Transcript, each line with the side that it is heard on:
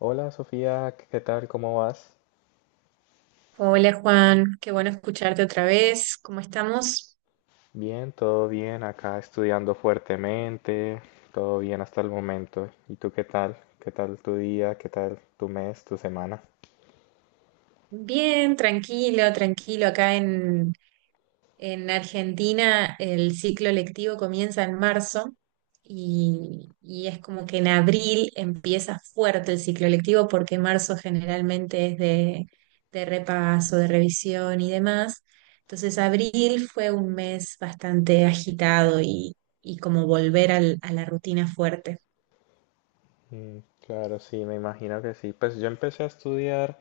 left: Hola Sofía, ¿qué tal? ¿Cómo vas?
right: Hola Juan, qué bueno escucharte otra vez. ¿Cómo estamos?
left: Bien, todo bien, acá estudiando fuertemente, todo bien hasta el momento. ¿Y tú qué tal? ¿Qué tal tu día? ¿Qué tal tu mes, tu semana?
right: Bien, tranquilo, tranquilo. En Argentina el ciclo lectivo comienza en marzo y es como que en abril empieza fuerte el ciclo lectivo porque marzo generalmente es de repaso, de revisión y demás. Entonces abril fue un mes bastante agitado y como volver a la rutina fuerte.
left: Mm, claro, sí, me imagino que sí. Pues yo empecé a estudiar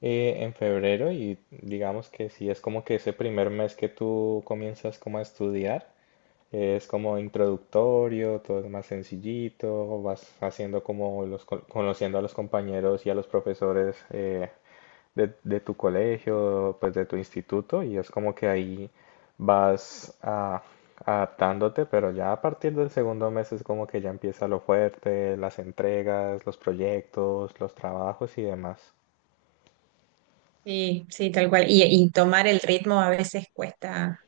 left: en febrero y digamos que sí, es como que ese primer mes que tú comienzas como a estudiar, es como introductorio, todo es más sencillito, vas haciendo como conociendo a los compañeros y a los profesores, de tu colegio, pues de tu instituto, y es como que ahí vas adaptándote, pero ya a partir del segundo mes es como que ya empieza lo fuerte, las entregas, los proyectos, los trabajos y demás.
right: Sí, sí, tal cual. Y tomar el ritmo a veces cuesta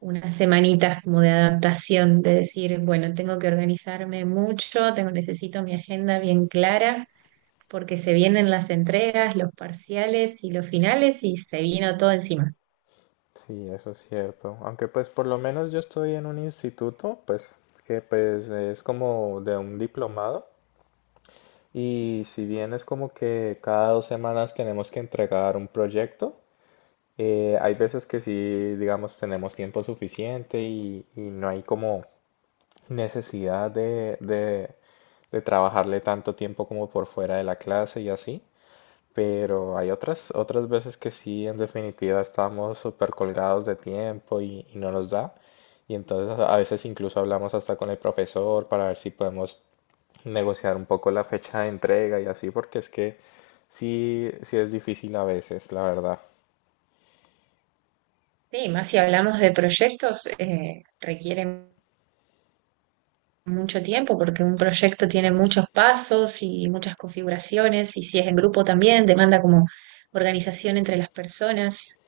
right: unas semanitas como de adaptación, de decir, bueno, tengo que organizarme mucho, necesito mi agenda bien clara, porque se vienen las entregas, los parciales y los finales y se vino todo encima.
left: Sí, eso es cierto. Aunque pues por lo menos yo estoy en un instituto, pues que pues es como de un diplomado. Y si bien es como que cada 2 semanas tenemos que entregar un proyecto, eh, hay veces que sí, digamos, tenemos tiempo suficiente y no hay como necesidad de trabajarle tanto tiempo como por fuera de la clase y así, pero hay otras veces que sí, en definitiva, estamos súper colgados de tiempo y no nos da. Y entonces a veces incluso hablamos hasta con el profesor para ver si podemos negociar un poco la fecha de entrega y así, porque es que sí, sí es difícil a veces, la verdad.
right: Sí, más si hablamos de proyectos, requieren mucho tiempo porque un proyecto tiene muchos pasos y muchas configuraciones y si es en grupo también demanda como organización entre las personas.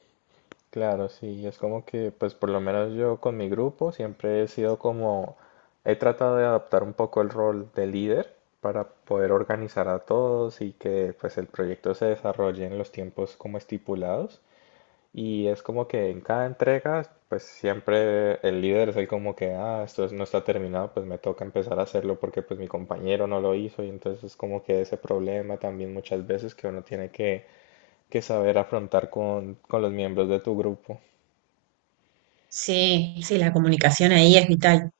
left: Claro, sí, es como que, pues por lo menos yo con mi grupo siempre he sido como, he tratado de adaptar un poco el rol de líder para poder organizar a todos y que pues el proyecto se desarrolle en los tiempos como estipulados. Y es como que en cada entrega, pues siempre el líder es el como que, ah, no está terminado, pues me toca empezar a hacerlo porque pues mi compañero no lo hizo y entonces es como que ese problema también muchas veces que uno tiene que saber afrontar con los miembros de tu grupo.
right: Sí, sí, la comunicación ahí es vital.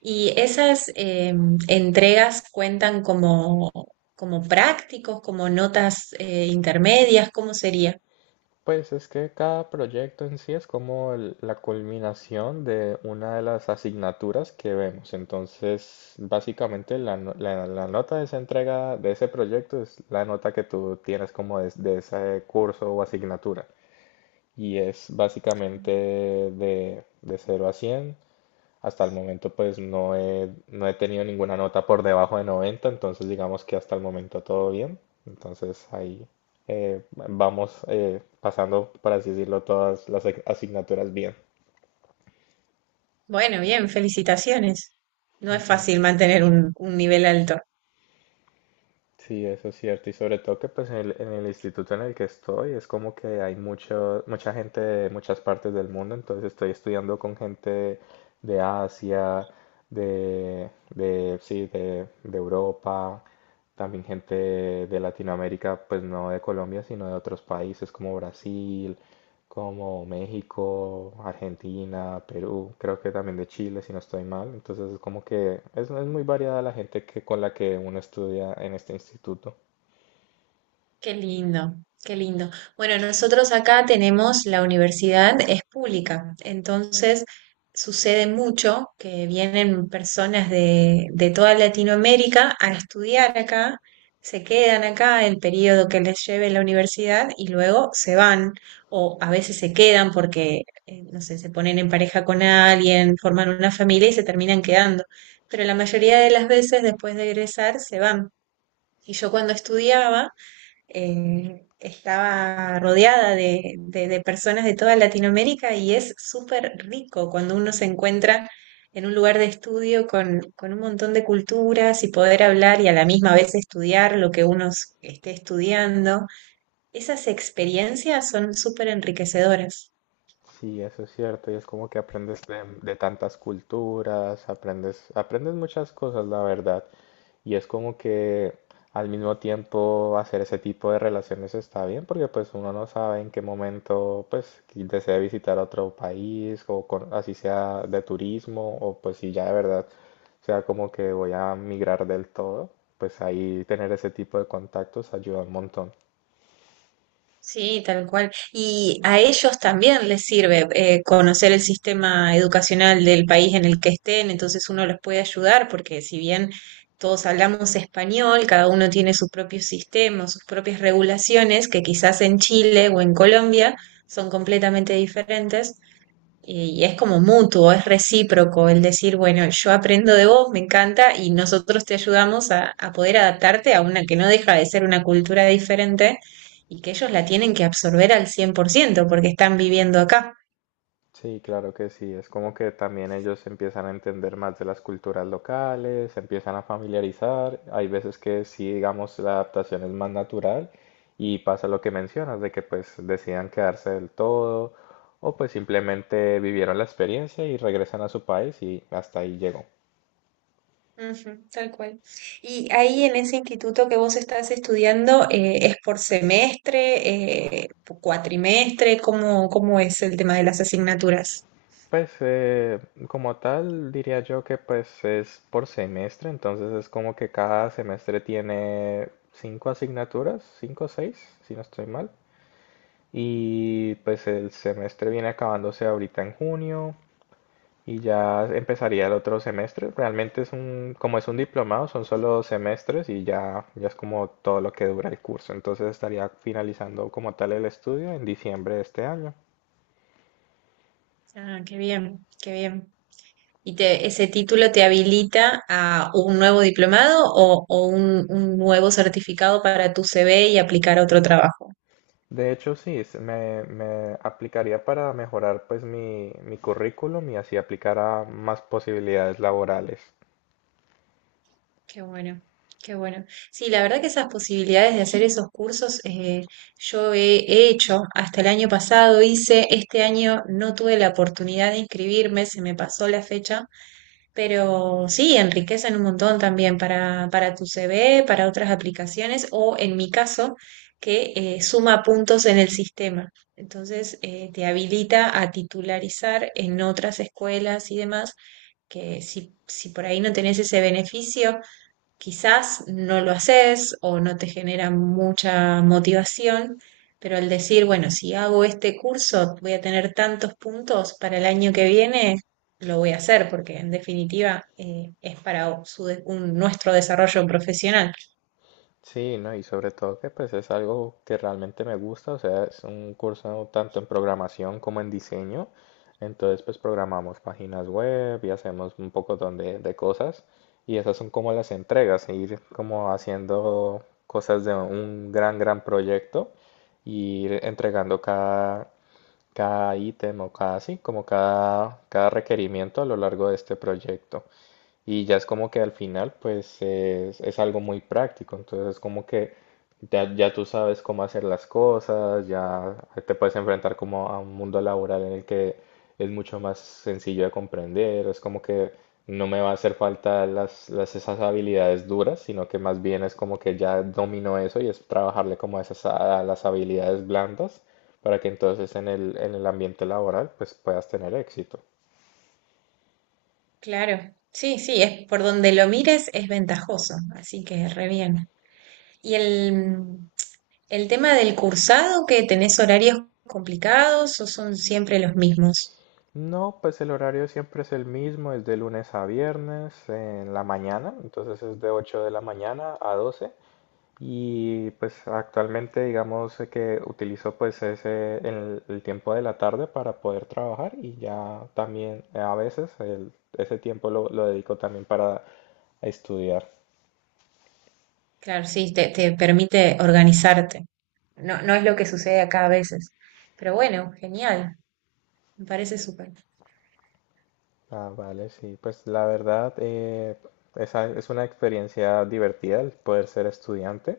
right: ¿Y esas entregas cuentan como, como prácticos, como notas intermedias? ¿Cómo sería?
left: Pues es que cada proyecto en sí es como la culminación de una de las asignaturas que vemos. Entonces, básicamente la, no- la- la nota de esa entrega de ese proyecto es la nota que tú tienes como de ese curso o asignatura. Y es básicamente de 0 a 100. Hasta el momento pues no he tenido ninguna nota por debajo de 90, entonces digamos que hasta el momento todo bien. Entonces ahí vamos pasando, por así decirlo, todas las asignaturas bien.
right: Bueno, bien, felicitaciones. No es fácil mantener un nivel alto.
left: Sí, eso es cierto. Y sobre todo que pues en en el instituto en el que estoy es como que hay mucho, mucha gente de muchas partes del mundo, entonces estoy estudiando con gente de Asia, de Europa, también gente de Latinoamérica, pues no de Colombia, sino de otros países como Brasil, como México, Argentina, Perú, creo que también de Chile, si no estoy mal. Entonces es como que es muy variada la gente que, con la que uno estudia en este instituto.
right: Qué lindo, qué lindo. Bueno, nosotros acá tenemos la universidad, es pública, entonces sucede mucho que vienen personas de toda Latinoamérica a estudiar acá, se quedan acá el periodo que les lleve la universidad y luego se van, o a veces se quedan porque, no sé, se ponen en pareja con alguien, forman una familia y se terminan quedando. Pero la mayoría de las veces después de egresar se van. Y yo cuando estudiaba estaba rodeada de, de personas de toda Latinoamérica y es súper rico cuando uno se encuentra en un lugar de estudio con un montón de culturas y poder hablar y a la misma vez estudiar lo que esté estudiando. Esas experiencias son súper enriquecedoras.
left: Sí, eso es cierto, y es como que aprendes de tantas culturas, aprendes muchas cosas, la verdad, y es como que al mismo tiempo hacer ese tipo de relaciones está bien, porque pues uno no sabe en qué momento pues que desea visitar otro país, o así sea de turismo, o pues si ya de verdad sea como que voy a migrar del todo, pues ahí tener ese tipo de contactos ayuda un montón.
right: Sí, tal cual. Y a ellos también les sirve conocer el sistema educacional del país en el que estén, entonces uno los puede ayudar porque si bien todos hablamos español, cada uno tiene su propio sistema, sus propias regulaciones, que quizás en Chile o en Colombia son completamente diferentes, y es como mutuo, es recíproco el decir, bueno, yo aprendo de vos, me encanta, y nosotros te ayudamos a poder adaptarte a una que no deja de ser una cultura diferente y que ellos la tienen que absorber al cien por ciento porque están viviendo acá.
left: Sí, claro que sí. Es como que también ellos empiezan a entender más de las culturas locales, se empiezan a familiarizar. Hay veces que sí, digamos, la adaptación es más natural y pasa lo que mencionas, de que pues decidan quedarse del todo o pues simplemente vivieron la experiencia y regresan a su país y hasta ahí llegó.
right: Ujú, tal cual. Y ahí en ese instituto que vos estás estudiando, ¿es por semestre, por cuatrimestre? ¿Cómo, cómo es el tema de las asignaturas?
left: Pues como tal diría yo que pues es por semestre, entonces es como que cada semestre tiene cinco asignaturas, cinco o seis, si no estoy mal. Y pues el semestre viene acabándose ahorita en junio y ya empezaría el otro semestre. Realmente es un, como es un diplomado, son solo 2 semestres y ya, ya es como todo lo que dura el curso. Entonces estaría finalizando como tal el estudio en diciembre de este año.
right: Ah, qué bien, qué bien. ¿Y te, ese título te habilita a un nuevo diplomado o un nuevo certificado para tu CV y aplicar a otro trabajo?
left: De hecho, sí, me aplicaría para mejorar pues mi currículum y así aplicar a más posibilidades laborales.
right: Qué bueno, qué bueno. Sí, la verdad que esas posibilidades de hacer esos cursos he hecho. Hasta el año pasado hice, este año no tuve la oportunidad de inscribirme, se me pasó la fecha. Pero sí, enriquecen un montón también para tu CV, para otras aplicaciones o en mi caso, que suma puntos en el sistema. Entonces, te habilita a titularizar en otras escuelas y demás, que si por ahí no tenés ese beneficio, quizás no lo haces o no te genera mucha motivación, pero al decir, bueno, si hago este curso voy a tener tantos puntos para el año que viene, lo voy a hacer porque en definitiva es para nuestro desarrollo profesional.
left: Sí, ¿no? Y sobre todo que pues es algo que realmente me gusta, o sea, es un curso tanto en programación como en diseño. Entonces pues programamos páginas web y hacemos un pocotón de cosas y esas son como las entregas, ir como haciendo cosas de un gran, gran proyecto y ir entregando cada, cada ítem o cada, sí, como cada requerimiento a lo largo de este proyecto. Y ya es como que al final, pues es algo muy práctico. Entonces es como que ya tú sabes cómo hacer las cosas, ya te puedes enfrentar como a un mundo laboral en el que es mucho más sencillo de comprender. Es como que no me va a hacer falta esas habilidades duras, sino que más bien es como que ya domino eso y es trabajarle como a esas, a las habilidades blandas para que entonces en en el ambiente laboral pues puedas tener éxito.
right: Claro, sí, sí, es por donde lo mires es ventajoso, así que re bien. ¿Y el tema del cursado, que tenés horarios complicados o son siempre los mismos?
left: No, pues el horario siempre es el mismo, es de lunes a viernes en la mañana, entonces es de 8 de la mañana a 12 y pues actualmente digamos que utilizo pues el tiempo de la tarde para poder trabajar y ya también a veces ese tiempo lo dedico también para estudiar.
right: Claro, sí, te permite organizarte. No, no es lo que sucede acá a veces. Pero bueno, genial. Me parece súper.
left: Ah, vale, sí, pues la verdad esa es una experiencia divertida el poder ser estudiante,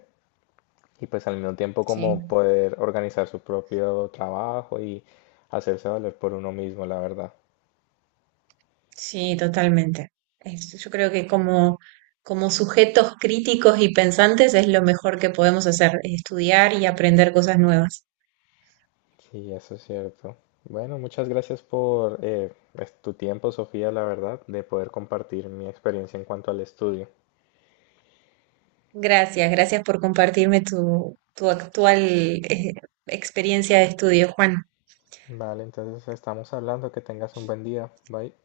left: y pues al mismo tiempo como
right: Sí,
left: poder organizar su propio trabajo y hacerse valer por uno mismo, la verdad.
right: sí, totalmente. Es- yo creo que como, como sujetos críticos y pensantes es lo mejor que podemos hacer, estudiar y aprender cosas nuevas.
left: Sí, eso es cierto. Bueno, muchas gracias por tu tiempo, Sofía, la verdad, de poder compartir mi experiencia en cuanto al estudio.
right: Gracias, gracias por compartirme tu, tu actual, experiencia de estudio, Juan.
left: Vale, entonces estamos hablando, que tengas un buen día. Bye.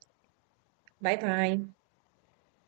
right: Bye bye.